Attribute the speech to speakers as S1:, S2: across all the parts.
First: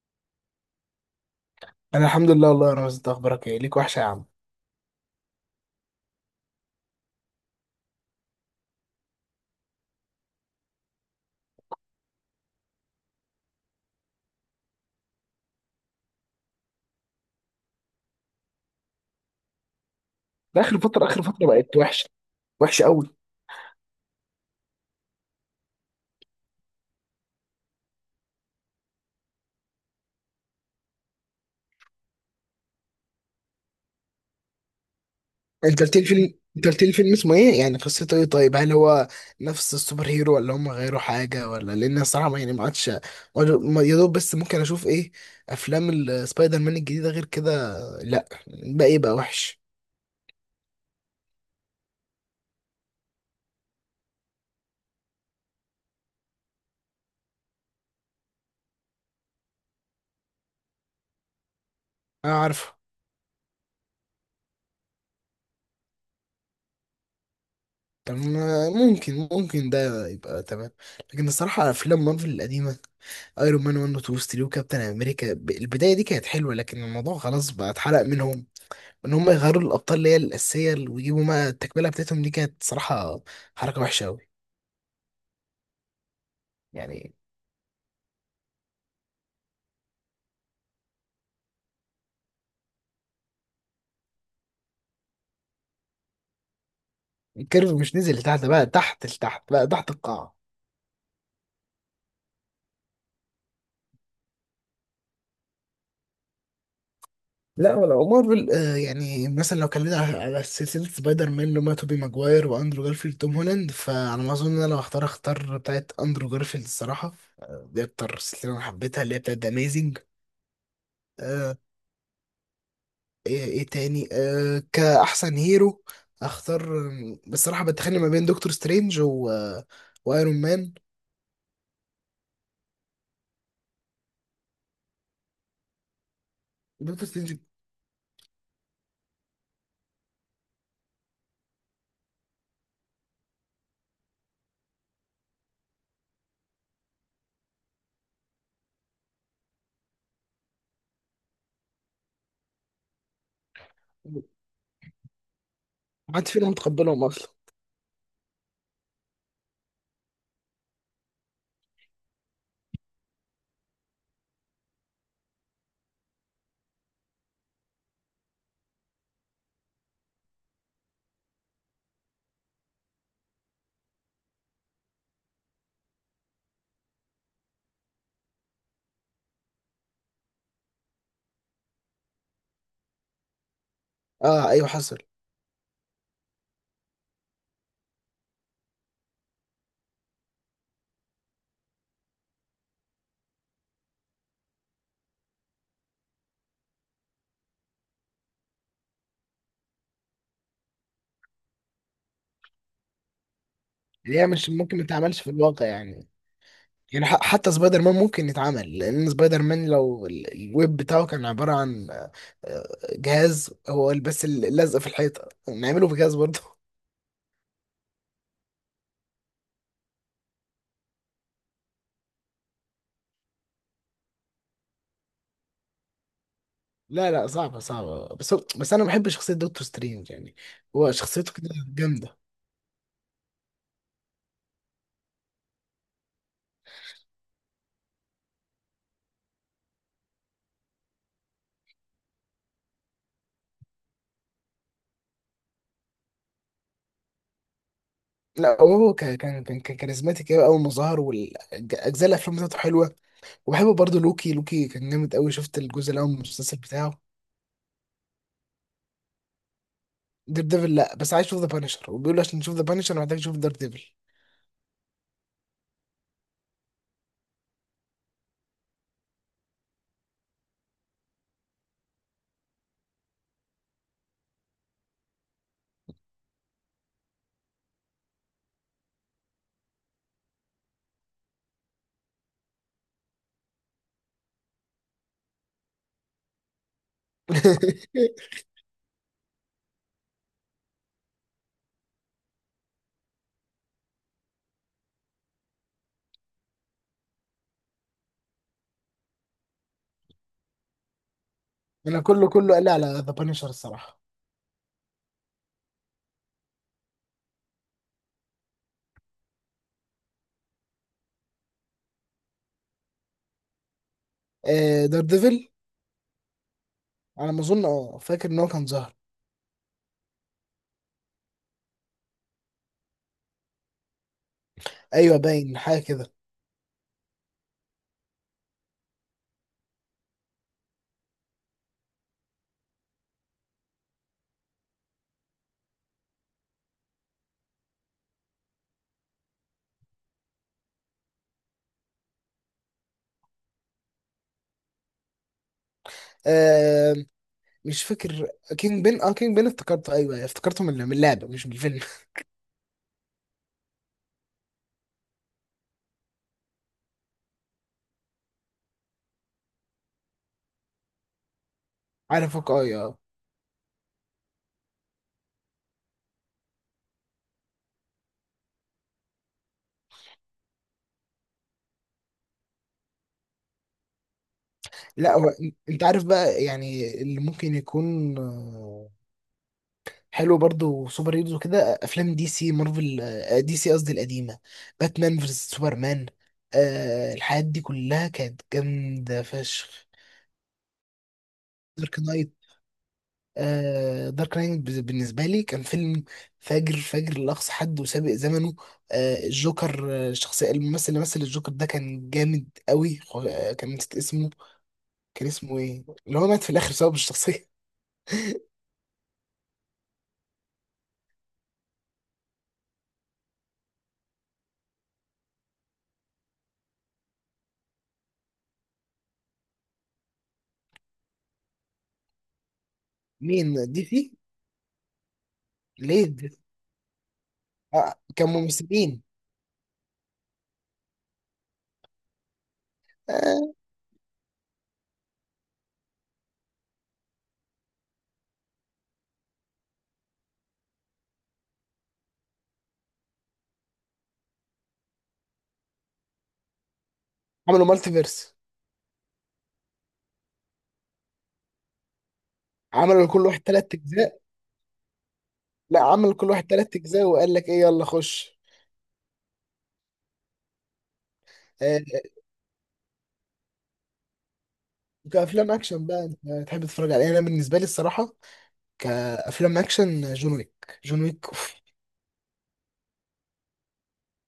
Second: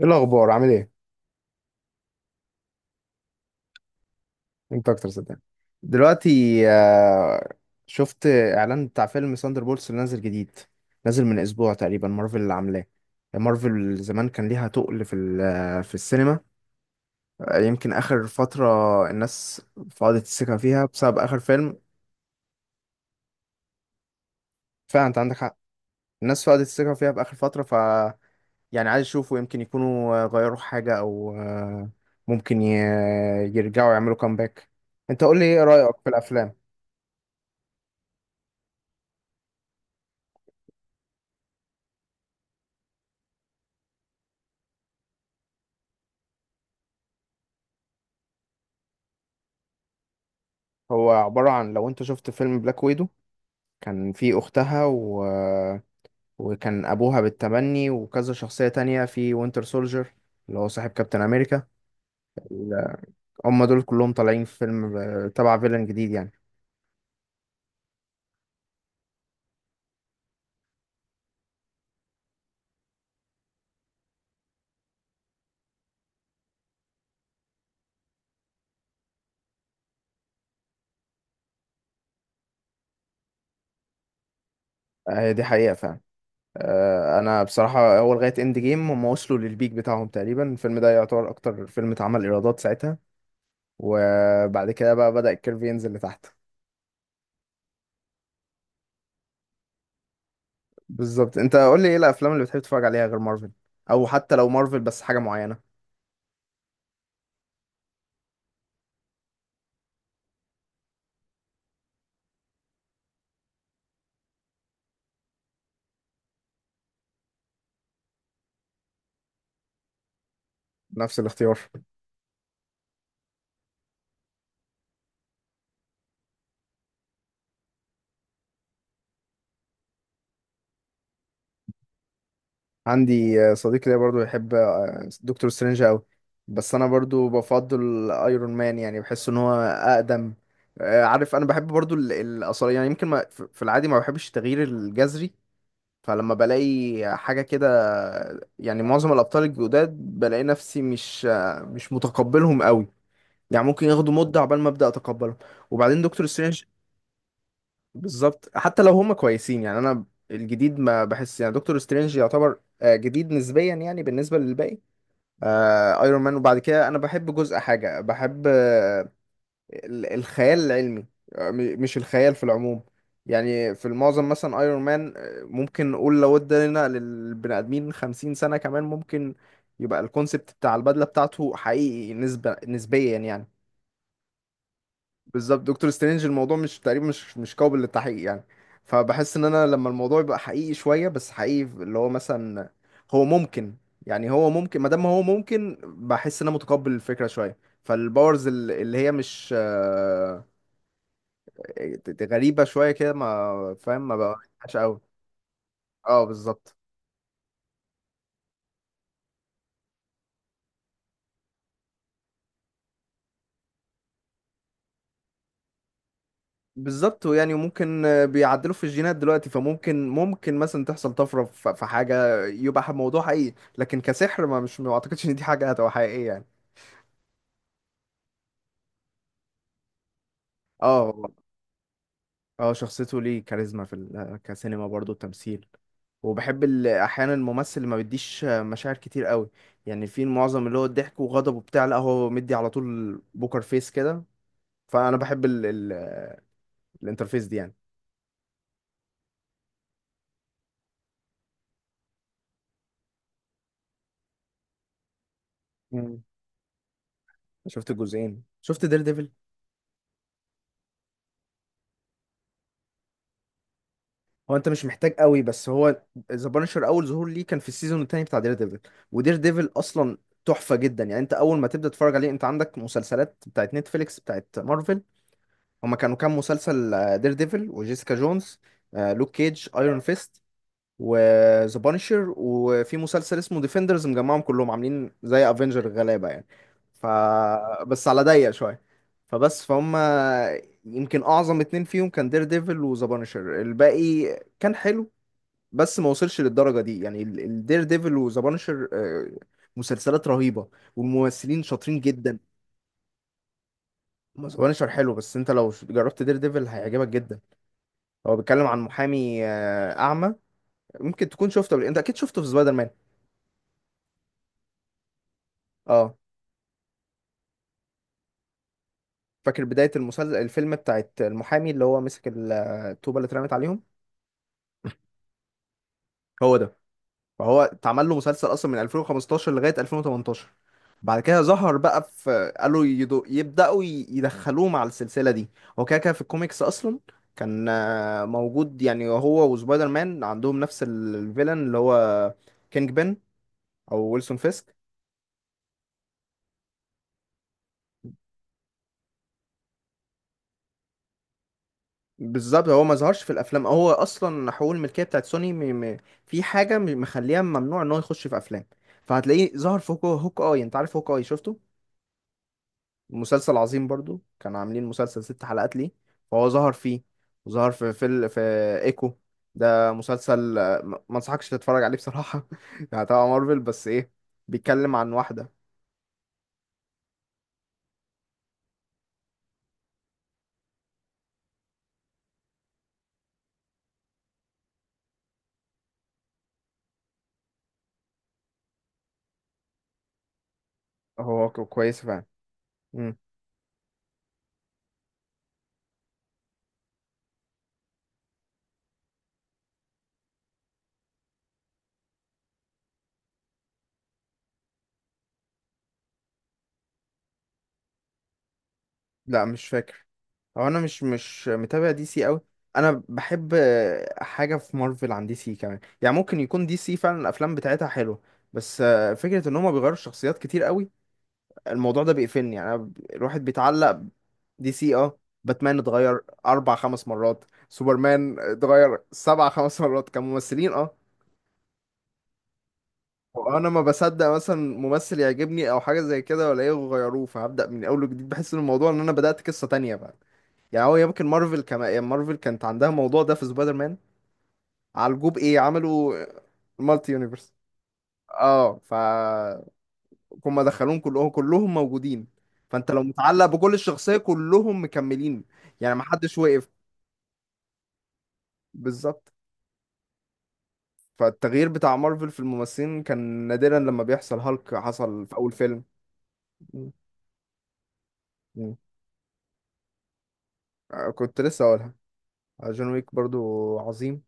S1: ايه الاخبار؟ عامل ايه؟
S2: انا الحمد لله والله يا رامز، انت اخبارك ايه؟ ليك وحشه يا عم.
S1: انت اكتر صدقني. دلوقتي. آه، شفت اعلان بتاع فيلم ساندر بولتس اللي نازل جديد. نازل من اسبوع تقريبا، مارفل اللي عاملاه. مارفل زمان كان ليها تقل في في السينما. يمكن اخر فتره الناس فقدت الثقه
S2: ده اخر
S1: فيها
S2: فتره،
S1: بسبب
S2: اخر
S1: اخر
S2: فتره بقت
S1: فيلم.
S2: وحشه، وحشه قوي.
S1: فعلا انت عندك حق. الناس فقدت الثقه فيها باخر فتره يعني عايز يشوفوا يمكن يكونوا غيروا حاجه او ممكن يرجعوا يعملوا كامباك. انت قول لي ايه
S2: انت
S1: رايك
S2: قلت لي
S1: في
S2: فيلم،
S1: الافلام؟
S2: انت قلت لي فيلم اسمه ايه، يعني قصته ايه؟ طيب، هل هو نفس السوبر هيرو ولا هم غيروا حاجه؟ ولا لان الصراحه ما عادش، يا دوب بس ممكن اشوف ايه، افلام السبايدر مان الجديده غير كده. لا بقى، ايه بقى وحش.
S1: هو عبارة عن لو انت شفت فيلم بلاك ويدو. كان في اختها وكان ابوها بالتبني وكذا شخصية تانية في وينتر سولجر اللي هو صاحب كابتن امريكا.
S2: انا عارف.
S1: ال- هم دول كلهم طالعين في فيلم تبع فيلن جديد يعني.
S2: طب، ممكن ده يبقى تمام. لكن الصراحة أفلام مارفل القديمة ايرون مان 1 و 2 ستيل وكابتن امريكا البدايه دي كانت حلوه، لكن الموضوع خلاص بقى اتحرق منهم. ان هم يغيروا الابطال اللي هي الاساسيه ويجيبوا ما التكمله بتاعتهم، دي كانت صراحه حركه وحشه قوي.
S1: دي حقيقة فعلا.
S2: يعني
S1: انا بصراحة اول لغاية اند جيم هم وصلوا للبيك بتاعهم تقريبا، الفيلم ده يعتبر اكتر فيلم اتعمل ايرادات ساعتها. وبعد كده بقى بدأ الكيرف ينزل لتحت.
S2: الكيرف مش نزل لتحت، بقى تحت لتحت، بقى تحت القاع.
S1: بالظبط. انت قول لي ايه الافلام اللي بتحب تتفرج عليها غير مارفل؟ او حتى لو مارفل بس حاجة معينة.
S2: لا، ولو مارفل، يعني مثلا لو كلمنا على سلسلة سبايدر مان اللي هما توبي ماجواير واندرو جارفيلد توم هولاند، فعلى ما اظن انا لو اختار بتاعت اندرو جارفيلد الصراحة. دي اكتر سلسلة انا حبيتها اللي هي بتاعت ذا اميزنج.
S1: نفس
S2: آه،
S1: الاختيار.
S2: ايه تاني، كأحسن هيرو اختار، بصراحة بتخانق ما بين دكتور سترينج و... آه، وايرون مان.
S1: عندي صديق ليا برضو يحب دكتور سترينج قوي. بس انا
S2: دكتور
S1: برضو
S2: سترينج.
S1: بفضل ايرون مان، يعني بحس ان هو اقدم. عارف انا بحب برضو الاثار، يعني يمكن ما في العادي ما بحبش التغيير الجذري. فلما بلاقي حاجة كده، يعني معظم الابطال الجداد بلاقي نفسي مش متقبلهم قوي. يعني ممكن ياخدوا مدة عقبال ما ابدا اتقبلهم. وبعدين دكتور
S2: محدش فينا
S1: سترينج.
S2: متقبلهم اصلا.
S1: بالظبط حتى لو هم كويسين يعني انا. الجديد ما بحس، يعني دكتور سترينج يعتبر جديد نسبيا يعني بالنسبه للباقي. آه، ايرون مان. وبعد كده انا بحب جزء، حاجه بحب الخيال العلمي. مش الخيال في العموم. يعني في المعظم مثلا ايرون مان ممكن نقول لو ادينا للبني ادمين 50 سنه كمان ممكن يبقى الكونسبت بتاع البدله بتاعته حقيقي، نسبه نسبيا يعني.
S2: اه، ايوه، حصل.
S1: بالظبط، دكتور سترينج الموضوع مش تقريبا مش قابل للتحقيق يعني. فبحس ان انا لما الموضوع يبقى حقيقي شويه، بس حقيقي اللي هو مثلا هو ممكن. يعني هو ممكن، ما دام هو ممكن بحس ان انا متقبل الفكره شويه. فالباورز اللي هي مش غريبه شويه كده، ما فاهم، ما
S2: اللي هي مش
S1: بقاش
S2: ممكن ما
S1: قوي.
S2: تعملش في الواقع يعني.
S1: اه، بالظبط.
S2: يعني حتى سبايدر مان ممكن يتعمل، لان سبايدر مان لو الويب بتاعه كان عبارة عن آه، جهاز، هو بس اللزق في الحيطة نعمله بجهاز برضه.
S1: بالظبط، يعني ممكن بيعدلوا في الجينات دلوقتي فممكن مثلا تحصل طفره في حاجه يبقى موضوع حقيقي، لكن كسحر ما، مش ما اعتقدش ان دي حاجه هتبقى حقيقيه يعني.
S2: لا لا، صعبة صعبة، بس انا بحب شخصية دكتور سترينج، يعني هو
S1: اه.
S2: شخصيته كده جامدة.
S1: اه، شخصيته ليه كاريزما في كسينما برضه، تمثيل. وبحب احيانا الممثل اللي ما بيديش مشاعر كتير قوي. يعني في معظم اللي هو الضحك وغضب وبتاع، لا، هو مدي على طول بوكر فيس كده. فانا بحب ال الانترفيس دي يعني.
S2: لا، هو كان كاريزماتيك قوي اول ما ظهر، والاجزاء الافلام بتاعته حلوة. وبحب برضه لوكي، لوكي كان جامد قوي، شفت الجزء الاول من
S1: مم.
S2: المسلسل بتاعه؟
S1: شفت الجزئين. شفت دير ديفل؟
S2: دير ديفل، لا، بس عايز اشوف ذا بانشر، وبيقولوا عشان نشوف ذا بانشر محتاج نشوف دير ديفل.
S1: هو انت مش محتاج قوي، بس هو ذا بانشر اول ظهور ليه كان في السيزون التاني بتاع دير ديفل. ودير ديفل اصلا تحفة جدا. يعني انت اول ما تبدأ تتفرج عليه، انت عندك مسلسلات بتاعت نتفليكس بتاعت مارفل. هما كانوا كام مسلسل؟ دير ديفل، وجيسيكا جونز، لوك كيج، ايرون فيست، وذا بانشر. وفي مسلسل اسمه ديفندرز مجمعهم كلهم عاملين زي افنجر الغلابه يعني. ف بس على ضيق شويه. فبس فهم يمكن اعظم اتنين فيهم كان دير ديفل وذا بانشر. الباقي كان حلو، بس ما وصلش للدرجه دي. يعني الدير ديفل وذا بانشر مسلسلات رهيبه، والممثلين شاطرين
S2: انا كله
S1: جدا.
S2: كله قال لي على ذا بانيشر الصراحه.
S1: ذا بانشر حلو، بس انت لو جربت دير ديفل هيعجبك جدا. هو بيتكلم عن محامي اعمى. ممكن تكون شفته قبل، انت اكيد شفته في سبايدر مان.
S2: آه، دار ديفل،
S1: اه.
S2: على ما اظن، اه، فاكر ان هو كان ظاهر.
S1: فاكر بدايه المسلسل، الفيلم بتاعت المحامي اللي هو مسك الطوبه اللي اترمت عليهم؟
S2: ايوه، باين حاجه كده.
S1: هو ده. فهو اتعمل له مسلسل اصلا من 2015 لغايه 2018. بعد كده ظهر بقى في، قالوا يدخلوه مع السلسله دي. هو كده كده في الكوميكس اصلا كان موجود. يعني هو وسبايدر مان عندهم نفس الفيلن اللي هو كينج بن، او ويلسون فيسك.
S2: آه، مش فاكر. كينج بين، اه، كينج بين افتكرته، ايوه، أيوة، افتكرته من اللعبه مش من الفيلم.
S1: بالظبط، هو ما ظهرش في الافلام. هو اصلا حقوق الملكيه بتاعت سوني في حاجه مخليها ممنوع ان هو يخش في افلام. فهتلاقيه ظهر في هوك اي. انت عارف هوك اي؟ شفته؟
S2: عارفك اه يا.
S1: مسلسل عظيم برضو، كانوا عاملين مسلسل ست حلقات ليه فهو ظهر فيه. وظهر في ايكو. ده مسلسل ما انصحكش تتفرج عليه بصراحه يعني تبع مارفل بس ايه. بيتكلم عن
S2: لا،
S1: واحده.
S2: انت عارف بقى، يعني اللي ممكن يكون حلو برضو سوبر هيروز وكده، افلام دي سي، مارفل، دي سي قصدي، القديمه، باتمان فيرس سوبرمان. آه، الحاجات دي كلها كانت جامده فشخ.
S1: هو
S2: دارك
S1: كويس فعلا.
S2: نايت. آه، دارك نايت بالنسبة لي كان فيلم فاجر، فاجر لأقصى حد وسابق زمنه. آه، الجوكر، الشخصية الممثل اللي مثل الجوكر ده كان جامد قوي، كان، نسيت اسمه. كان اسمه ايه اللي هو مات في الآخر بسبب الشخصية؟
S1: لا، مش فاكر. هو انا مش متابع دي سي قوي. انا بحب حاجه في مارفل عن دي سي كمان، يعني ممكن يكون دي سي فعلا الافلام بتاعتها حلوه، بس فكره ان هما بيغيروا الشخصيات كتير قوي الموضوع ده بيقفلني. يعني أنا الواحد
S2: مين، دي
S1: بيتعلق
S2: سي؟
S1: دي سي. اه. باتمان
S2: ليه
S1: اتغير
S2: دي؟
S1: اربع، خمس مرات.
S2: آه، كان
S1: سوبرمان اتغير
S2: ممثلين.
S1: سبع، خمس مرات كممثلين. اه.
S2: آه.
S1: وانا ما بصدق مثلا ممثل يعجبني او حاجه زي كده ولا ايه، غيروه، فهبدا من اول وجديد بحس ان الموضوع ان انا بدات قصه تانية. يعني هو يمكن مارفل كما يعني مارفل كانت عندها موضوع ده في سبايدر مان. عالجوه بايه؟ عملوا مالتي يونيفرس.
S2: عملوا مالتيفيرس.
S1: اه. هم دخلوهم كلهم موجودين، فانت لو
S2: عملوا لكل واحد
S1: متعلق بكل
S2: تلات
S1: الشخصيه
S2: أجزاء.
S1: كلهم مكملين.
S2: لا،
S1: يعني ما
S2: عمل لكل
S1: حدش
S2: واحد
S1: وقف.
S2: تلات أجزاء وقال لك ايه، يلا خش.
S1: بالظبط. فالتغيير
S2: آه.
S1: بتاع مارفل في الممثلين كان نادرا لما بيحصل. هالك حصل في
S2: كأفلام
S1: اول فيلم.
S2: أكشن بقى، أنت تحب
S1: م.
S2: تتفرج على إيه؟ أنا بالنسبة لي الصراحة،
S1: م.
S2: كافلام اكشن، جون ويك، جون ويك
S1: كنت
S2: أوف.
S1: لسه اقولها. جون ويك برضو عظيم.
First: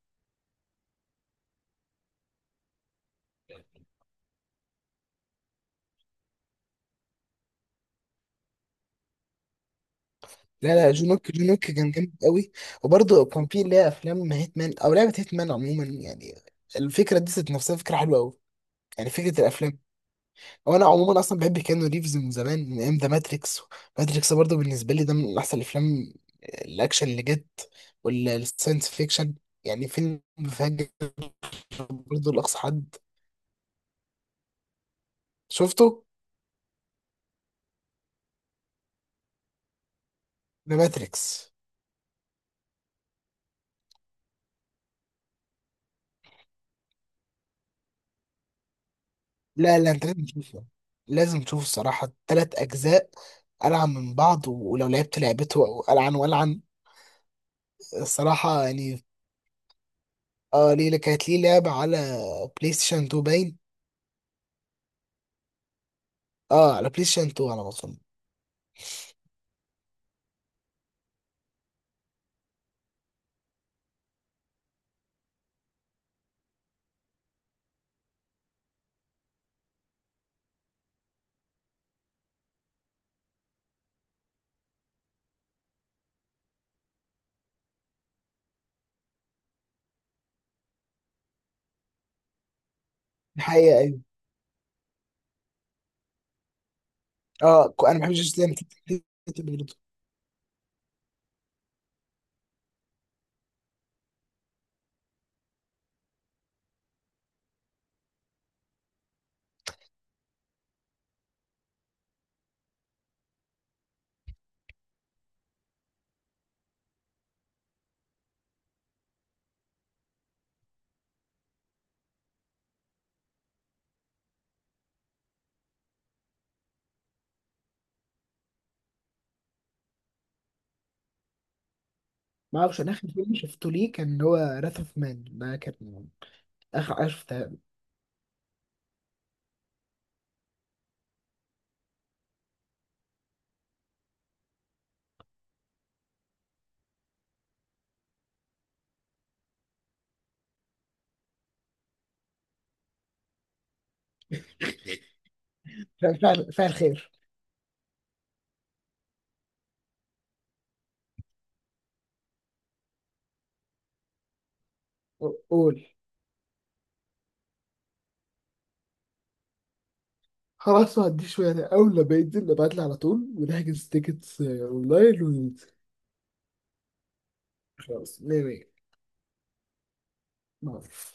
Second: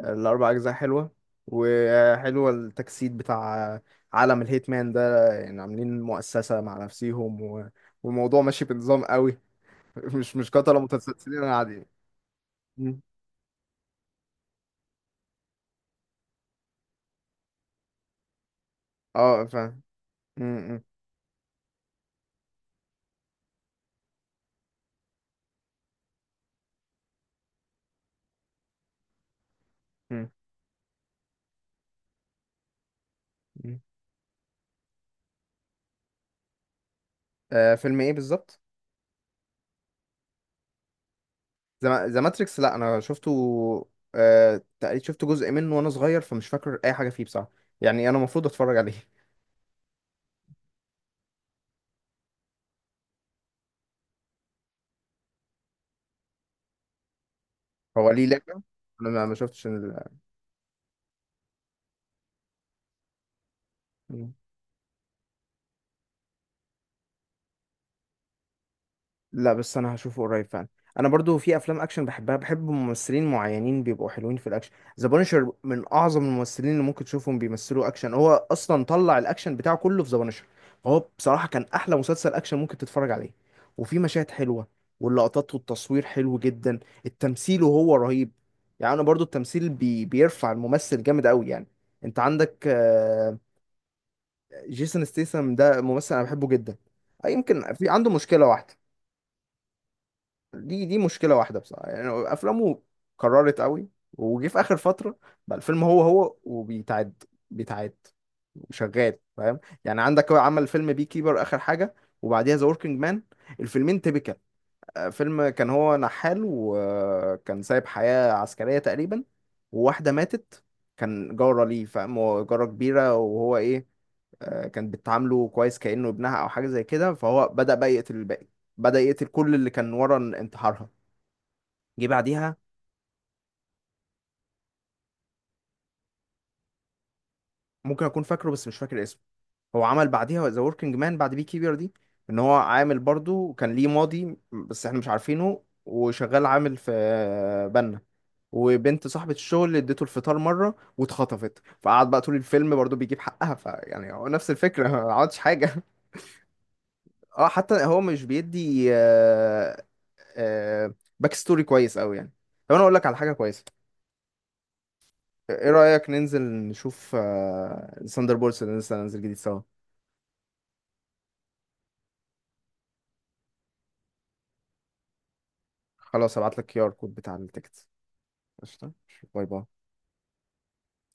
S1: الأربع أجزاء حلوة. وحلوة التجسيد بتاع عالم الهيتمان ده. يعني عاملين مؤسسة مع نفسيهم والموضوع ماشي بنظام قوي. مش
S2: لا
S1: قتلة
S2: لا، جون ويك،
S1: متسلسلين
S2: جون ويك
S1: عادي.
S2: كان جامد قوي.
S1: مم.
S2: وبرضه كان في اللي هي افلام هيتمان او لعبه هيتمان عموما، يعني الفكره دي ذات نفسها فكره حلوه قوي، يعني فكره
S1: اه،
S2: الافلام.
S1: فاهم. م-
S2: هو
S1: م-
S2: انا عموما اصلا بحب كيانو ريفز من زمان، من ايام ذا ماتريكس. ماتريكس برضه بالنسبه لي ده من احسن الافلام، الاكشن اللي جت، والساينس فيكشن، يعني فيلم
S1: م-
S2: فاجر، برضه لاقصى حد.
S1: م.
S2: شفته؟
S1: آه فيلم ايه بالظبط؟
S2: ذا ماتريكس.
S1: ذا ماتريكس؟ لا، انا شفته. تقريبا شفت جزء منه وانا صغير، فمش فاكر اي حاجه فيه بصراحه. يعني انا المفروض اتفرج عليه.
S2: لا لا، انت لازم تشوفه، لازم تشوف الصراحة تلات أجزاء ألعن من بعض، ولو لعبت لعبته أو ألعن وألعن.
S1: هو ليه لعبه؟
S2: الصراحة يعني.
S1: انا ما شفتش.
S2: اه، ليه كانت ليه لعبة على بلاي ستيشن 2، باين.
S1: ال...
S2: اه، على بلاي ستيشن 2 على ما أظن.
S1: لا، بس انا هشوفه قريب فعلا. انا برضو في افلام اكشن بحبها، بحب ممثلين معينين بيبقوا حلوين في الاكشن. ذا بانشر من اعظم الممثلين اللي ممكن تشوفهم بيمثلوا اكشن. هو اصلا طلع الاكشن بتاعه كله في ذا بانشر، فهو بصراحه كان احلى مسلسل اكشن ممكن تتفرج عليه. وفي مشاهد حلوه، واللقطات والتصوير حلو جدا، التمثيل وهو رهيب. يعني انا برضو التمثيل بيرفع الممثل جامد قوي يعني. انت عندك
S2: الحقيقة أيوة.
S1: جيسون ستيسم ده ممثل انا بحبه جدا.
S2: اه،
S1: يمكن في
S2: أنا ما
S1: عنده
S2: بحبش
S1: مشكله
S2: جيسلام.
S1: واحده. دي مشكله واحده بصراحه. يعني افلامه كررت قوي، وجي في اخر فتره بقى الفيلم هو وبيتعد، بيتعد، وشغال، فاهم يعني. عندك هو عمل فيلم بي كيبر اخر حاجه، وبعديها ذا وركينج مان، الفيلمين تيبيكال. فيلم كان هو نحال، وكان سايب حياه عسكريه تقريبا، وواحده ماتت كان جاره ليه، فاهم، هو جاره كبيره وهو ايه، كان بتعامله كويس كانه ابنها او حاجه زي كده. فهو بدا بقى يقتل الباقي، بدا يقتل كل اللي كان ورا انتحارها. جه بعديها.
S2: ما اعرفش، انا اخر فيلم شفته ليه كان هو راث اوف مان، ده كان اخر حاجه شفتها.
S1: ممكن اكون فاكره بس مش فاكر اسمه. هو عمل بعديها ذا وركينج مان بعد بي كيبر دي، ان هو عامل برضو كان ليه ماضي بس احنا مش عارفينه، وشغال عامل في بنا، وبنت صاحبة الشغل اللي اديته الفطار مرة واتخطفت، فقعد بقى طول الفيلم برضو بيجيب حقها. فيعني هو نفس الفكرة ما عملتش حاجة
S2: فعل فعل خير.
S1: اه، حتى هو مش بيدي آه باك ستوري كويس قوي يعني. طب انا اقول لك على حاجة كويسة. ايه
S2: قول.
S1: رأيك ننزل نشوف ساندر بولس اللي لسه هننزل جديد سوا؟
S2: خلاص، ما عنديش مانع، اول لما ينزل ابعت لي على طول، ونحجز تيكتس اونلاين وننزل.
S1: خلاص هبعت لك QR كود بتاع التيكت.
S2: خلاص، مية مية.
S1: قشطة. باي باي.
S2: مع